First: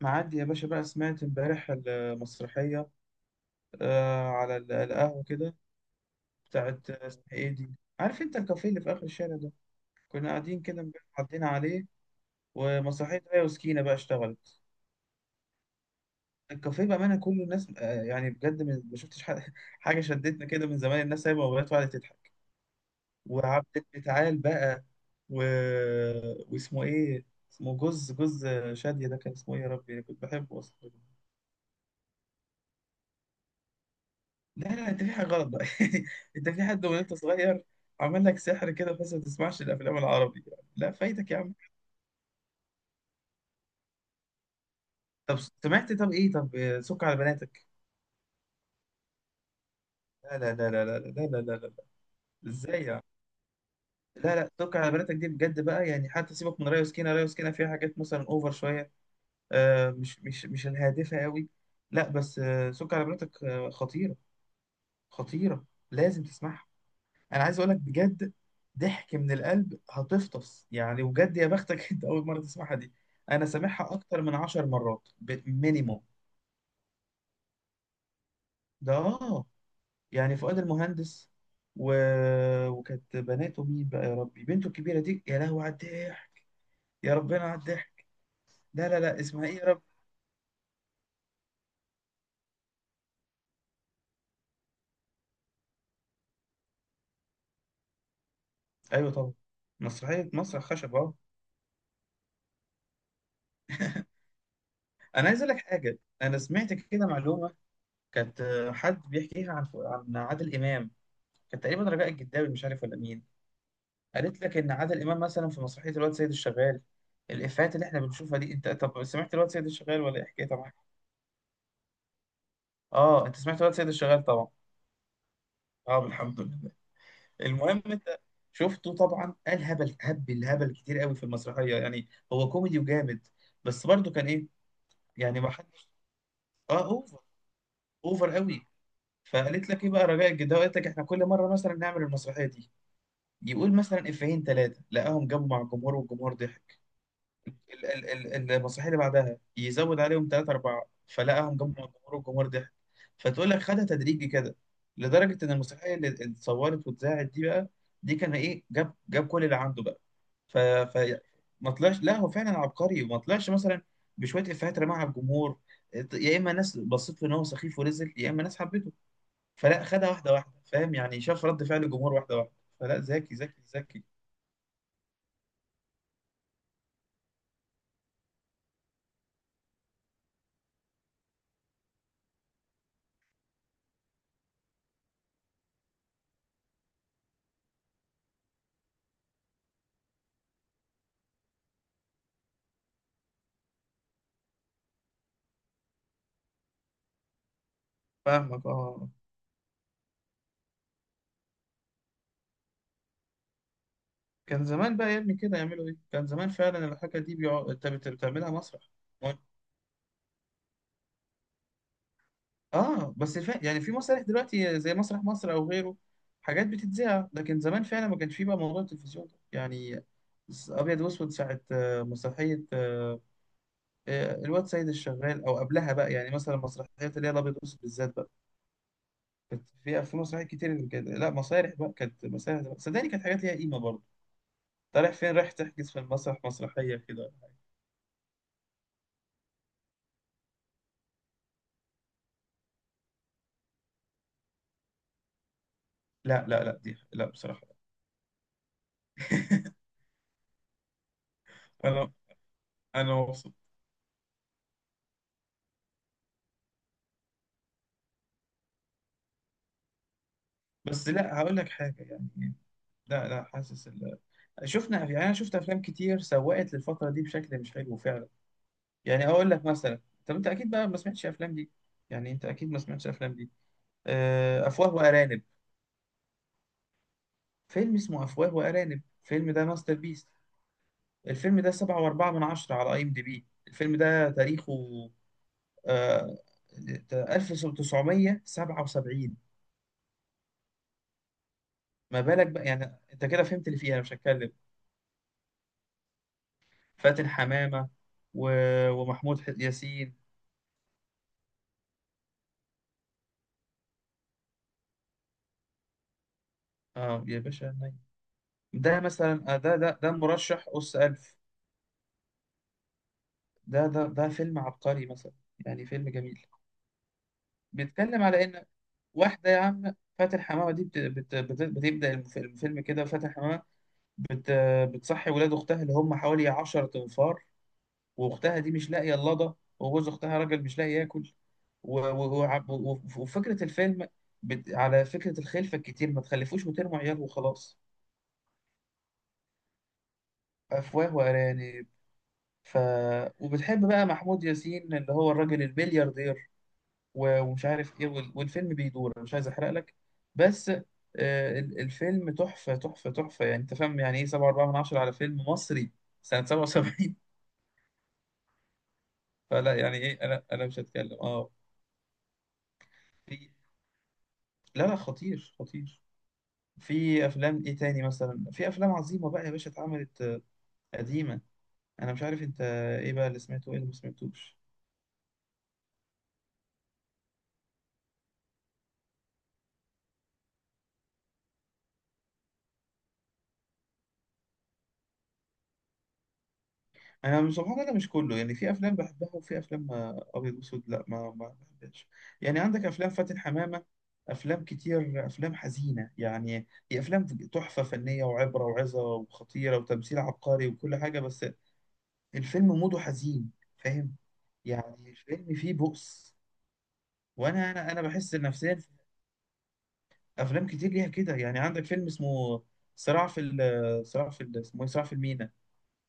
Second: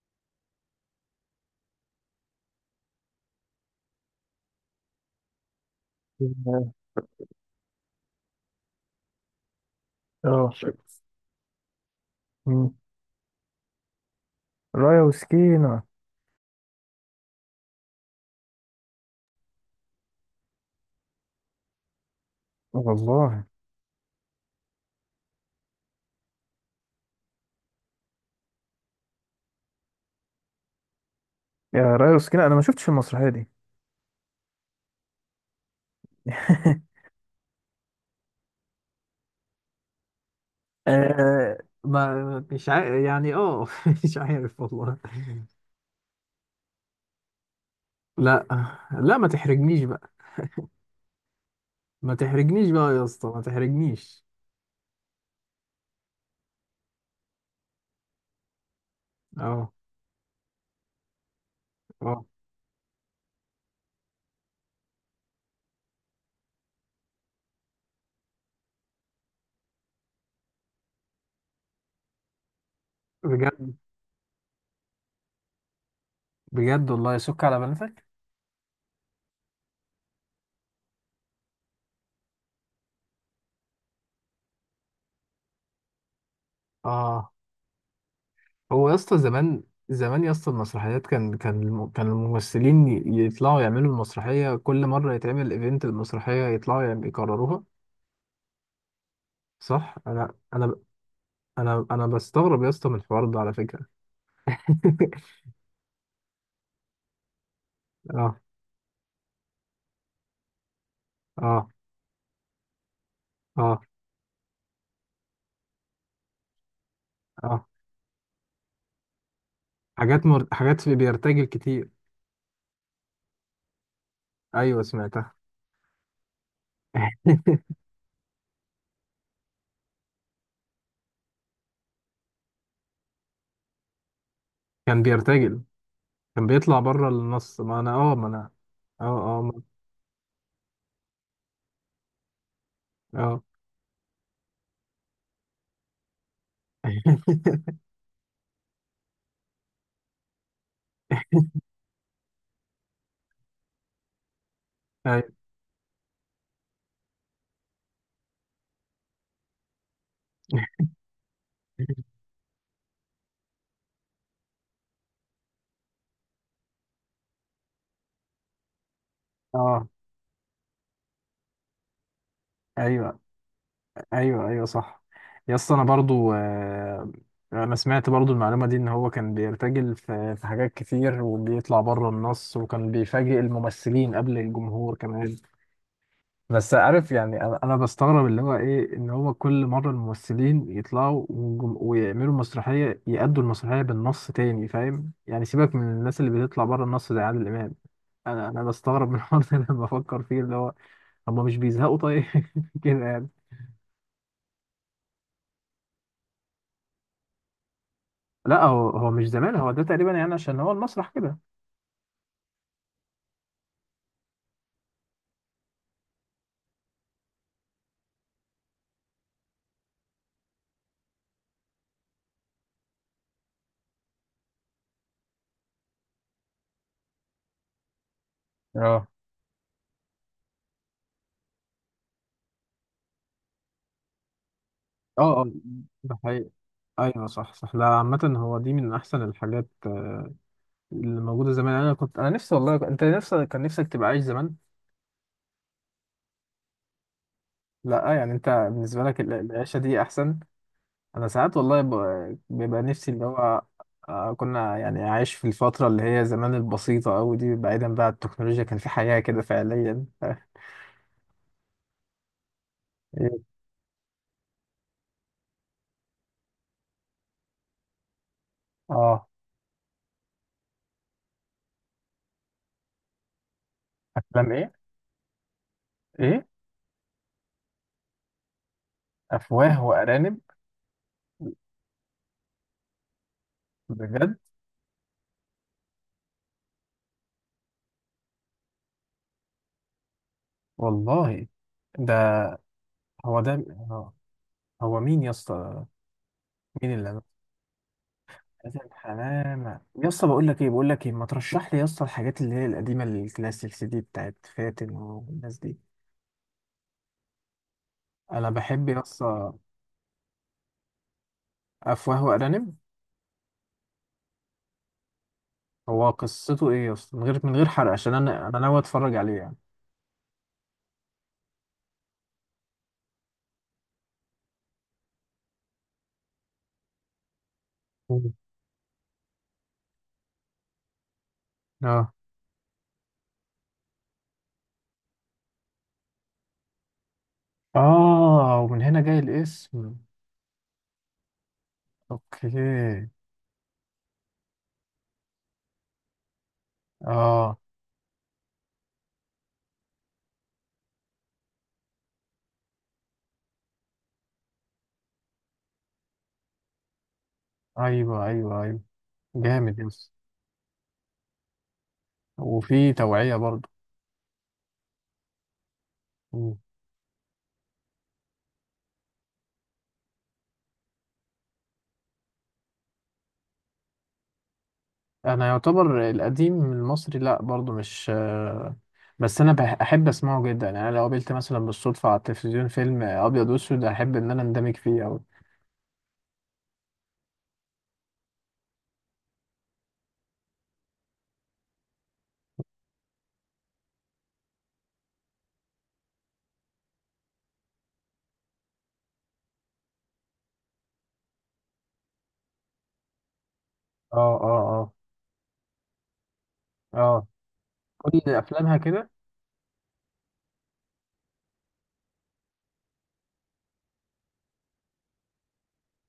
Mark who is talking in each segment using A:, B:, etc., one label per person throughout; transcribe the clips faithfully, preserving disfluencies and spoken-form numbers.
A: معدي يا باشا بقى، سمعت امبارح المسرحية آه على ال- القهوة كده بتاعت، آه، اسمها ايه دي؟ عارف انت الكافيه اللي في آخر الشارع ده؟ كنا
B: اه
A: قاعدين كده امبارح، عدينا عليه
B: مم.
A: ومسرحية آية وسكينة بقى اشتغلت.
B: رايا وسكينة.
A: الكافيه بأمانة كله، الناس آه يعني بجد من- ما شفتش حاجة، حاجة شدتنا كده من زمان. الناس سايبة موبايلات وقعدت تضحك.
B: والله
A: وعبد تعال بقى و... واسمه ايه؟ اسمه جوز جوز شادية، ده كان اسمه ايه يا ربي؟ كنت بحبه أصلا.
B: يا رايا وسكينة أنا ما شفتش المسرحية دي.
A: لا لا، انت في حاجه غلط بقى. انت في حد وانت صغير عمل لك سحر كده، بس ما تسمعش الافلام العربي. لا فايتك يا عم.
B: آه ما مش عارف يعني اه مش عارف والله.
A: طب سمعت؟ طب ايه؟ طب، آه، سك على بناتك.
B: لا، لا ما تحرجنيش بقى،
A: لا لا لا لا لا لا لا لا لا لا.
B: ما تحرجنيش
A: ازاي
B: بقى يا
A: يعني؟
B: اسطى، ما تحرجنيش.
A: لا لا، سك على بناتك دي بجد بقى يعني. حتى سيبك من ريا وسكينه، ريا وسكينه فيها حاجات مثلا اوفر شويه.
B: اه
A: آه، مش مش مش الهادفه قوي، لا.
B: اه
A: بس آه، سك على بناتك آه، خطيره، خطيره. لازم تسمعها. انا عايز اقول لك بجد، ضحك من القلب هتفطس يعني، وجد يا بختك. انت اول مره تسمعها دي؟ انا
B: بجد،
A: سامعها اكتر من عشر مرات، مينيموم.
B: بجد والله سك على بنفك.
A: ده اه، يعني فؤاد المهندس و... وكانت بناته مين بقى يا ربي؟ بنته الكبيره دي يا لهوي على الضحك، يا
B: اه
A: ربنا على الضحك. لا
B: هو يا
A: لا
B: اسطى
A: لا، اسمها ايه
B: زمان،
A: يا رب؟
B: زمان يا اسطى المسرحيات كان كان الم- كان الممثلين ي- يطلعوا يعملوا المسرحية، كل مرة يتعمل ايفنت المسرحية يطلعوا يعم- يكرروها.
A: ايوه طبعا،
B: صح،
A: مسرحيه
B: انا
A: مسرح
B: انا
A: خشب اه.
B: انا انا بستغرب يا اسطى من الحوار ده على فكره.
A: انا عايز اقول لك حاجه، انا سمعت كده معلومه.
B: اه
A: كانت، آه، حد بيحكيها عن عن عادل امام. كان
B: اه
A: تقريبا رجاء الجداوي، مش عارف ولا مين.
B: اه
A: قالت لك ان عادل امام مثلا في مسرحيه الواد سيد الشغال،
B: اه
A: الافيهات اللي احنا بنشوفها دي. انت طب سمعت الواد سيد الشغال ولا ايه
B: حاجات مر...
A: حكايتها معاك؟
B: حاجات في بيرتجل كتير.
A: اه انت سمعت الواد سيد الشغال طبعا.
B: ايوه سمعتها.
A: اه الحمد لله. المهم انت شفته طبعا، قال هبل هبل هبل كتير قوي في المسرحيه يعني. هو كوميدي وجامد. بس برضه كان ايه
B: كان
A: يعني، ما
B: بيرتجل،
A: حدش.
B: كان بيطلع
A: اه
B: بره
A: اوفر،
B: النص. ما انا اه ما
A: اوفر
B: انا
A: قوي.
B: اه اه ما...
A: فقالت لك ايه بقى رجاء الجداوي؟ قالت لك احنا كل مره مثلا نعمل المسرحيه دي،
B: اه
A: يقول مثلا افيهين ثلاثه لقاهم جابوا مع الجمهور والجمهور ضحك. ال- ال- ال- المسرحيه اللي بعدها يزود عليهم ثلاثة أربعة، فلقاهم جمعوا الجمهور والجمهور ضحك. فتقول لك خدها تدريجي كده،
B: أيوة.
A: لدرجة إن المسرحية اللي اللي اتصورت واتذاعت دي بقى، دي كان إيه، جاب جاب كل اللي عنده بقى. ف, ف... ما طلعش، لا هو فعلا عبقري، ما طلعش مثلا بشوية إفيهات رماها على الجمهور، يا إما ناس بصيت له إن هو سخيف ونزل، يا إما ناس حبته. فلا،
B: اه
A: خدها واحدة واحدة، فاهم يعني، شاف رد فعل الجمهور واحدة واحدة. فلا
B: ايوه،
A: ذكي ذكي ذكي.
B: ايوه، ايوه، صح. يا اسطى انا برضو، آه، انا سمعت برضو المعلومه دي ان هو كان بيرتجل في في حاجات كتير، وبيطلع بره النص، وكان بيفاجئ الممثلين قبل الجمهور كمان. بس عارف يعني، انا انا بستغرب اللي هو ايه، ان هو كل مره الممثلين يطلعوا وجم- ويعملوا مسرحيه، يأدوا المسرحيه بالنص تاني، فاهم يعني؟ سيبك من الناس اللي بتطلع بره النص زي عادل امام. انا انا
A: فاهمك
B: بستغرب
A: اه.
B: من الحوار ده لما بفكر فيه، اللي هو هم مش بيزهقوا طيب؟ كده يعني.
A: كان زمان بقى يا ابني كده يعملوا ايه، كان زمان فعلا الحاجه دي بيقعد، انت بت- بتعملها
B: لا، هو
A: مسرح.
B: هو مش زمان، هو ده تقريبا يعني، عشان هو المسرح كده.
A: اه بس فا... يعني في مسارح دلوقتي زي مسرح مصر او غيره، حاجات بتتذاع. لكن زمان فعلا ما كانش فيه بقى موضوع التلفزيون ده يعني. س- ابيض واسود ساعه، آه، مسرحيه، آه، الواد سيد الشغال او قبلها بقى، يعني مثلا مسرحيات اللي هي الابيض واسود بالذات بقى
B: اه
A: كانت في، في مسرحيات كتير كده. لا مسارح بقى، كانت مسارح بقى. صدقني كانت حاجات ليها قيمه برضه. انت رايح فين؟
B: اه اه
A: رايح تحجز في
B: ده
A: المسرح
B: حقيقي.
A: مسرحيه
B: ايوه
A: كده.
B: صح، صح. لا عامة هو دي من احسن الحاجات آه، اللي موجودة زمان. انا كنت انا نفسي والله، انت نفسك كان نفسك تبقى عايش زمان.
A: لا لا لا دي، لا بصراحه.
B: لا يعني انت بالنسبه لك ال- العيشه دي احسن. انا ساعات والله
A: انا،
B: ب- بيبقى نفسي
A: انا
B: اللي
A: مبسوط.
B: هو آه، كنا يعني عايش في الفتره اللي هي زمان البسيطه قوي دي، بعيدا بقى عن التكنولوجيا، كان في حياه كده فعليا. ف-
A: بس لا هقول لك حاجه يعني، لا لا
B: ايه؟
A: حاسس ال... شفنا يعني، انا شفت افلام كتير سوقت للفتره دي بشكل مش حلو فعلا.
B: اه
A: يعني اقول لك مثلا، طب انت اكيد بقى ما سمعتش افلام دي، يعني انت اكيد ما سمعتش افلام دي،
B: افلام
A: آه،
B: ايه؟
A: افواه وارانب.
B: ايه؟
A: فيلم اسمه افواه وارانب، الفيلم ده
B: افواه
A: ماستر بيس.
B: وارانب؟
A: الفيلم ده سبعة وأربعة من عشرة على اي ام دي بي، الفيلم ده
B: بجد؟
A: تاريخه آه، ألف وتسعمية سبعة وسبعين.
B: والله. ده
A: ما بالك بقى يعني؟ انت
B: هو
A: كده
B: ده،
A: فهمت اللي فيه، انا مش
B: آه،
A: هتكلم.
B: هو مين يا اسطى؟ مين اللي عمل؟
A: فاتن حمامة و...
B: حسن
A: ومحمود ح-
B: حمامة. يا
A: ياسين.
B: اسطى بقول لك ايه، بقول لك ايه، ما ترشح لي يا اسطى الحاجات اللي هي القديمه الكلاسيك سي دي بتاعت فاتن والناس دي.
A: اه يا باشا نايم.
B: انا بحب يا
A: ده مثلا،
B: اسطى
A: آه، ده ده ده مرشح أس ألف،
B: افواه وارانب.
A: ده ده ده فيلم عبقري مثلا، يعني فيلم
B: هو
A: جميل.
B: قصته ايه يا اسطى، من غير من غير حرق، عشان
A: بيتكلم على
B: انا انا
A: إن
B: ناوي اتفرج عليه
A: واحدة،
B: يعني.
A: يا عم فاتن حمامة دي بت... بت... بت... بتبدأ الف- الفيلم كده. فاتن حمامة بت... بتصحي ولاد أختها اللي هم حوالي عشرة أنفار،
B: مم.
A: وأختها دي مش لاقية اللضا، وجوز أختها راجل مش لاقي ياكل، و...
B: اه
A: و... و... و... وفكرة الفيلم بت... على فكرة الخلفة الكتير، ما تخلفوش وترموا عيال وخلاص،
B: اه ومن هنا جاي الاسم.
A: أفواه وأرانب. ف...
B: اوكي.
A: وبتحب بقى محمود ياسين اللي هو الراجل البلياردير و-
B: اه
A: ومش عارف إيه، وال... والفيلم بيدور. أنا مش عايز أحرق لك. بس، آه، ال- الفيلم تحفة تحفة تحفة يعني. أنت فاهم يعني إيه سبعة أربعة من عشرة على فيلم مصري سنة سبعة وسبعين؟
B: ايوه، ايوه، ايوه،
A: فلا
B: جامد يا
A: يعني
B: اسطى.
A: إيه، أنا أنا مش هتكلم أه.
B: وفي توعية
A: في،
B: برضه.
A: لا لا، خطير خطير.
B: مم.
A: في أفلام إيه تاني مثلا؟ في أفلام عظيمة بقى يا باشا اتعملت، آه، قديمة. أنا مش عارف أنت إيه بقى اللي سمعته وإيه اللي ما سمعتوش.
B: انا يعتبر القديم المصري لا برضه مش آه، بس انا بح- احب اسمعه جدا يعني. أنا لو قابلت مثلا بالصدفة على التلفزيون فيلم ابيض واسود، احب ان انا اندمج فيه اوي.
A: انا مش- سبحان الله مش كله يعني، في افلام بحبها وفي افلام ما- ابيض واسود لا، ما ما بحبهاش. يعني عندك افلام فاتن حمامه، افلام كتير، افلام حزينه يعني. هي افلام تحفه فنيه وعبره وعظه وخطيره وتمثيل عبقري وكل حاجه، بس الفيلم موده حزين، فاهم
B: اه اه اه
A: يعني. الفيلم فيه بؤس،
B: اه
A: وانا انا انا
B: كل
A: بحس
B: افلامها
A: نفسيا.
B: كده.
A: افلام كتير ليها كده. يعني عندك فيلم اسمه صراع في ال- صراع في ال- اسمه إيه؟ صراع في المينا.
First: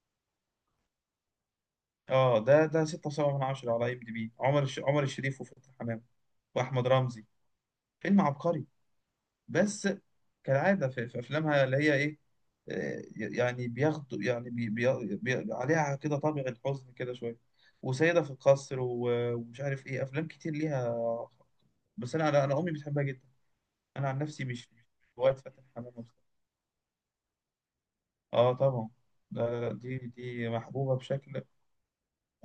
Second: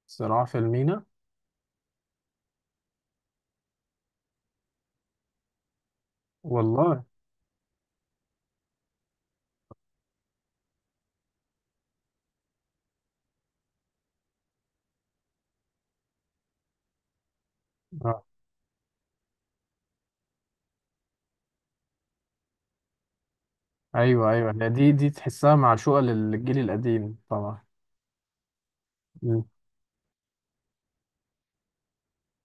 B: صراع في المينا.
A: اه ده ده ستة وسبعة من عشرة من عشرة على اي ام دي بي، عمر الش... عمر الشريف وفتحي حمامة واحمد
B: والله.
A: رمزي. فيلم عبقري، بس كالعادة في, في افلامها اللي هي ايه، آه، يعني بياخدوا يعني بي... بي... بي... عليها كده طابع الحزن كده شوية. وسيدة
B: اه
A: في القصر و... ومش عارف ايه، افلام كتير ليها. بس انا انا أنا امي بتحبها جدا. انا عن
B: ايوه،
A: نفسي
B: ايوه،
A: مش،
B: هي
A: مش
B: دي دي
A: هواية
B: تحسها
A: فتحي حمامة
B: معشوقة
A: بصراحة.
B: للجيل القديم طبعا.
A: اه طبعا. لا
B: مم.
A: لا لا، دي دي محبوبة بشكل.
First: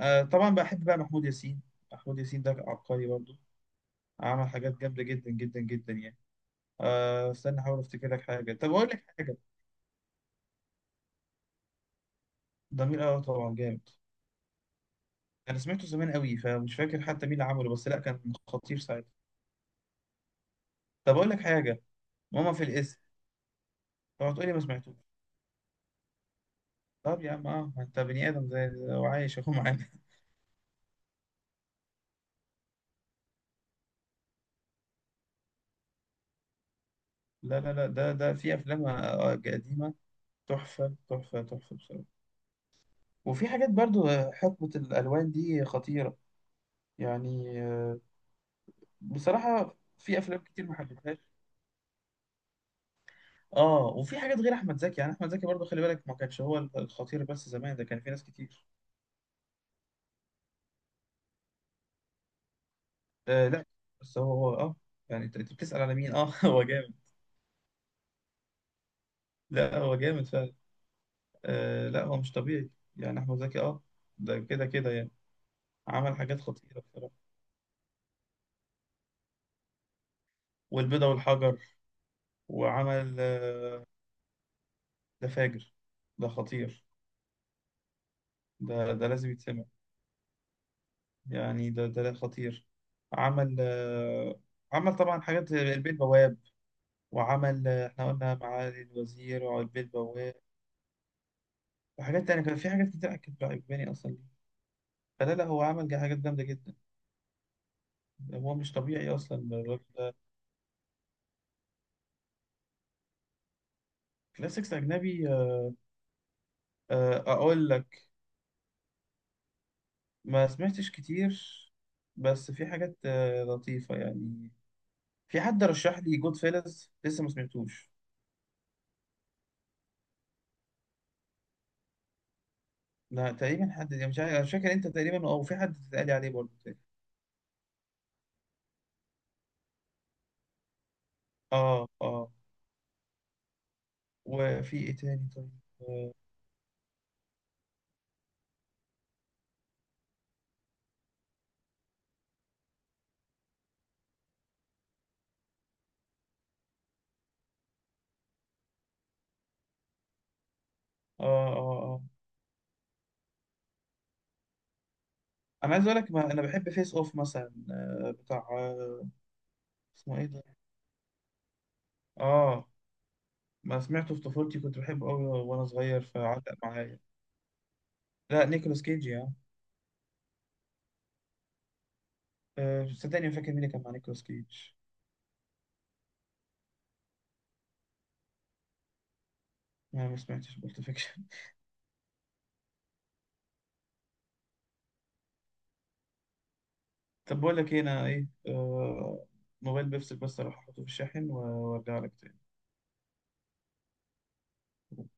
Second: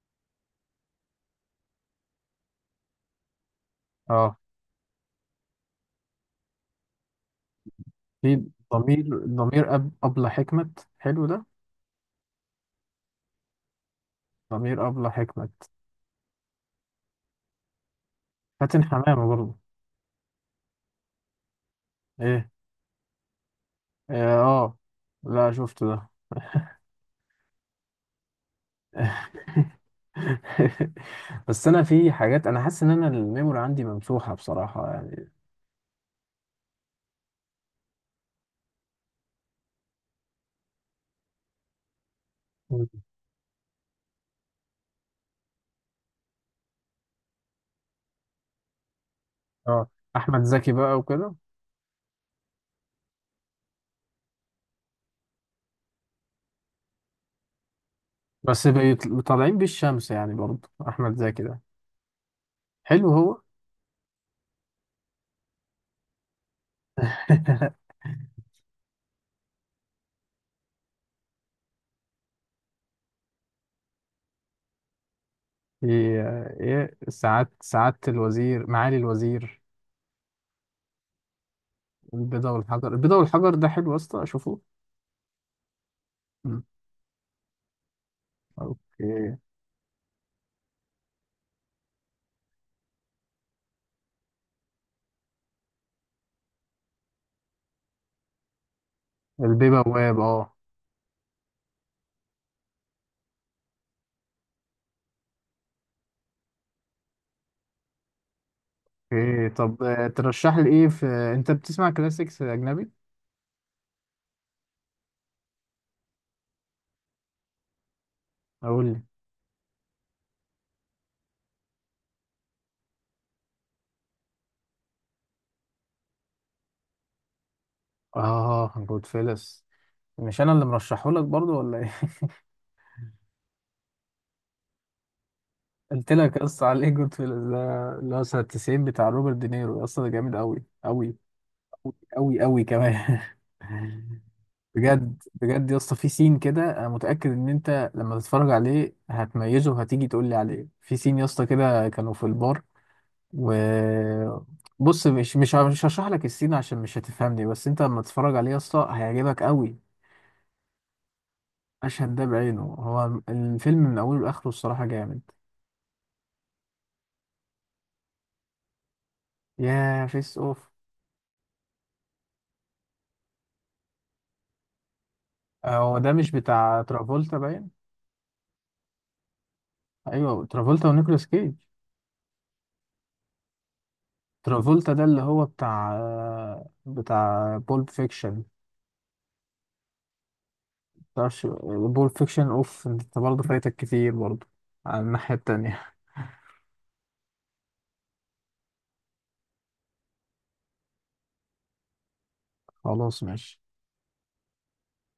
A: آه طبعا بحب بقى محمود ياسين. محمود ياسين ده عبقري برضه،
B: اه
A: عمل حاجات جامدة جدا جدا جدا يعني. آه استنى أحاول أفتكر لك
B: في
A: حاجة. طب أقول
B: ضمير
A: لك حاجة.
B: ضمير أب أبلة حكمت، حلو ده.
A: ضمير، أه طبعا جامد.
B: ضمير أبلة
A: أنا
B: حكمت.
A: سمعته زمان قوي فمش فاكر حتى مين اللي عمله، بس لأ كان خطير
B: فاتن
A: ساعتها.
B: حمامة برضه.
A: طب أقول لك حاجة،
B: ايه؟
A: ماما في الاسم.
B: اه
A: طب تقولي ما
B: آه.
A: سمعتوش.
B: لا شفت ده.
A: طب يا عم أه، ما أنت بني آدم زي وعايش أهو معانا.
B: بس انا في حاجات انا حاسس ان انا الميموري عندي ممسوحة بصراحة يعني.
A: لا لا لا، ده ده في أفلام، آه، قديمة، تحفة تحفة تحفة بصراحة.
B: مم.
A: وفي حاجات برضو، آه، حقبة الألوان دي خطيرة يعني. آه، بصراحة
B: اه
A: في أفلام
B: احمد
A: كتير
B: زكي
A: ما
B: بقى
A: حبيتهاش.
B: وكده.
A: اه وفي حاجات غير احمد زكي يعني. احمد زكي برضه خلي بالك ما كانش هو الخطير بس، زمان ده كان في ناس كتير.
B: بس بيطل- طالعين بالشمس يعني برضه احمد زكي ده، حلو هو.
A: آه لا بس هو هو اه، يعني انت أنت بتسأل على مين اه؟ هو جامد. لا هو جامد فعلا. آه لا هو مش طبيعي يعني، احمد زكي اه، ده كده كده يعني عمل
B: ايه؟
A: حاجات خطيرة
B: ايه؟
A: بصراحة.
B: سعادة، سعادة الوزير، معالي الوزير،
A: والبيضة والحجر،
B: البيضة والحجر.
A: وعمل
B: البيضة والحجر ده
A: آه،
B: حلو يا اسطى، اشوفه.
A: ده فاجر، ده
B: مم.
A: خطير، ده ده لازم
B: اوكي.
A: يتسمع. يعني ده ده لا خطير. عمل آه، عمل طبعا حاجات زي البيه البواب. وعمل، آه، احنا قلنا معالي الوزير، وعلبة
B: البيبواب.
A: البواب،
B: اه
A: وحاجات تانية كان في حاجات كتير كانت عجباني اصلا ليه. فلا لا، هو عمل جا- حاجات جامدة جدا. هو مش طبيعي اصلا
B: اوكي. طب
A: الراجل
B: آه،
A: ده.
B: ترشح لي ايه في، انت بتسمع كلاسيكس اجنبي؟
A: كلاسيكس اجنبي، آه، آه، اقول لك.
B: اقول لي.
A: ما سمعتش كتير بس في حاجات، آه، لطيفة يعني. في حد رشح لي جود فيلز لسه ما سمعتوش.
B: اه جود فيلس. مش انا اللي مرشحه لك برضو، ولا ايه؟
A: لا تقريبا حد يعني مش عارف، مش فاكر انت تقريبا او في حد اتقال
B: قلت
A: لي عليه
B: لك يا
A: برضه
B: اسطى
A: تاني.
B: على ايه؟ جود فيلس ده اللي هو سنة تسعين، بتاع روبرت دينيرو. يا اسطى ده جامد قوي، قوي
A: اه
B: قوي
A: اه.
B: قوي قوي كمان.
A: وفي ايه
B: بجد،
A: تاني طيب؟
B: بجد يا اسطى، في
A: اه
B: سين كده انا متاكد ان انت لما تتفرج عليه هتميزه، وهتيجي تقول لي عليه. في سين يا اسطى كده كانوا في البار، و بص، مش مش مش هشرح لك السين عشان مش هتفهمني، بس انت لما تتفرج عليه يا اسطى هيعجبك قوي.
A: اه اه آه.
B: المشهد ده بعينه، هو الفيلم من اوله لاخره الصراحه جامد.
A: انا عايز اقول لك، ما انا بحب فيس اوف مثلا، آه، بتاع، آه،
B: يا
A: اسمه ايه
B: فيس
A: ده؟
B: اوف؟
A: اه ما سمعته في طفولتي، كنت بحبه قوي وانا
B: آه، هو
A: صغير
B: ده مش
A: فعلق
B: بتاع
A: معايا.
B: ترافولتا باين؟
A: لا نيكولاس كيج يا،
B: ايوه، ترافولتا ونيكولاس كيج.
A: آه، صدقني ما فاكر مين اللي كان مع نيكولاس كيج.
B: ترافولتا ده اللي هو بتاع آه، بتاع بولب فيكشن.
A: انا ما سمعتش بولت فيكشن.
B: متعرفش. بول فيكشن اوف، انت برضه فايتك كتير برضه على الناحية التانية.
A: طب بقول لك ايه؟ انا ايه آه، موبايل بيفصل، بس اروح احطه في الشاحن وارجع لك تاني.
B: خلاص ماشي.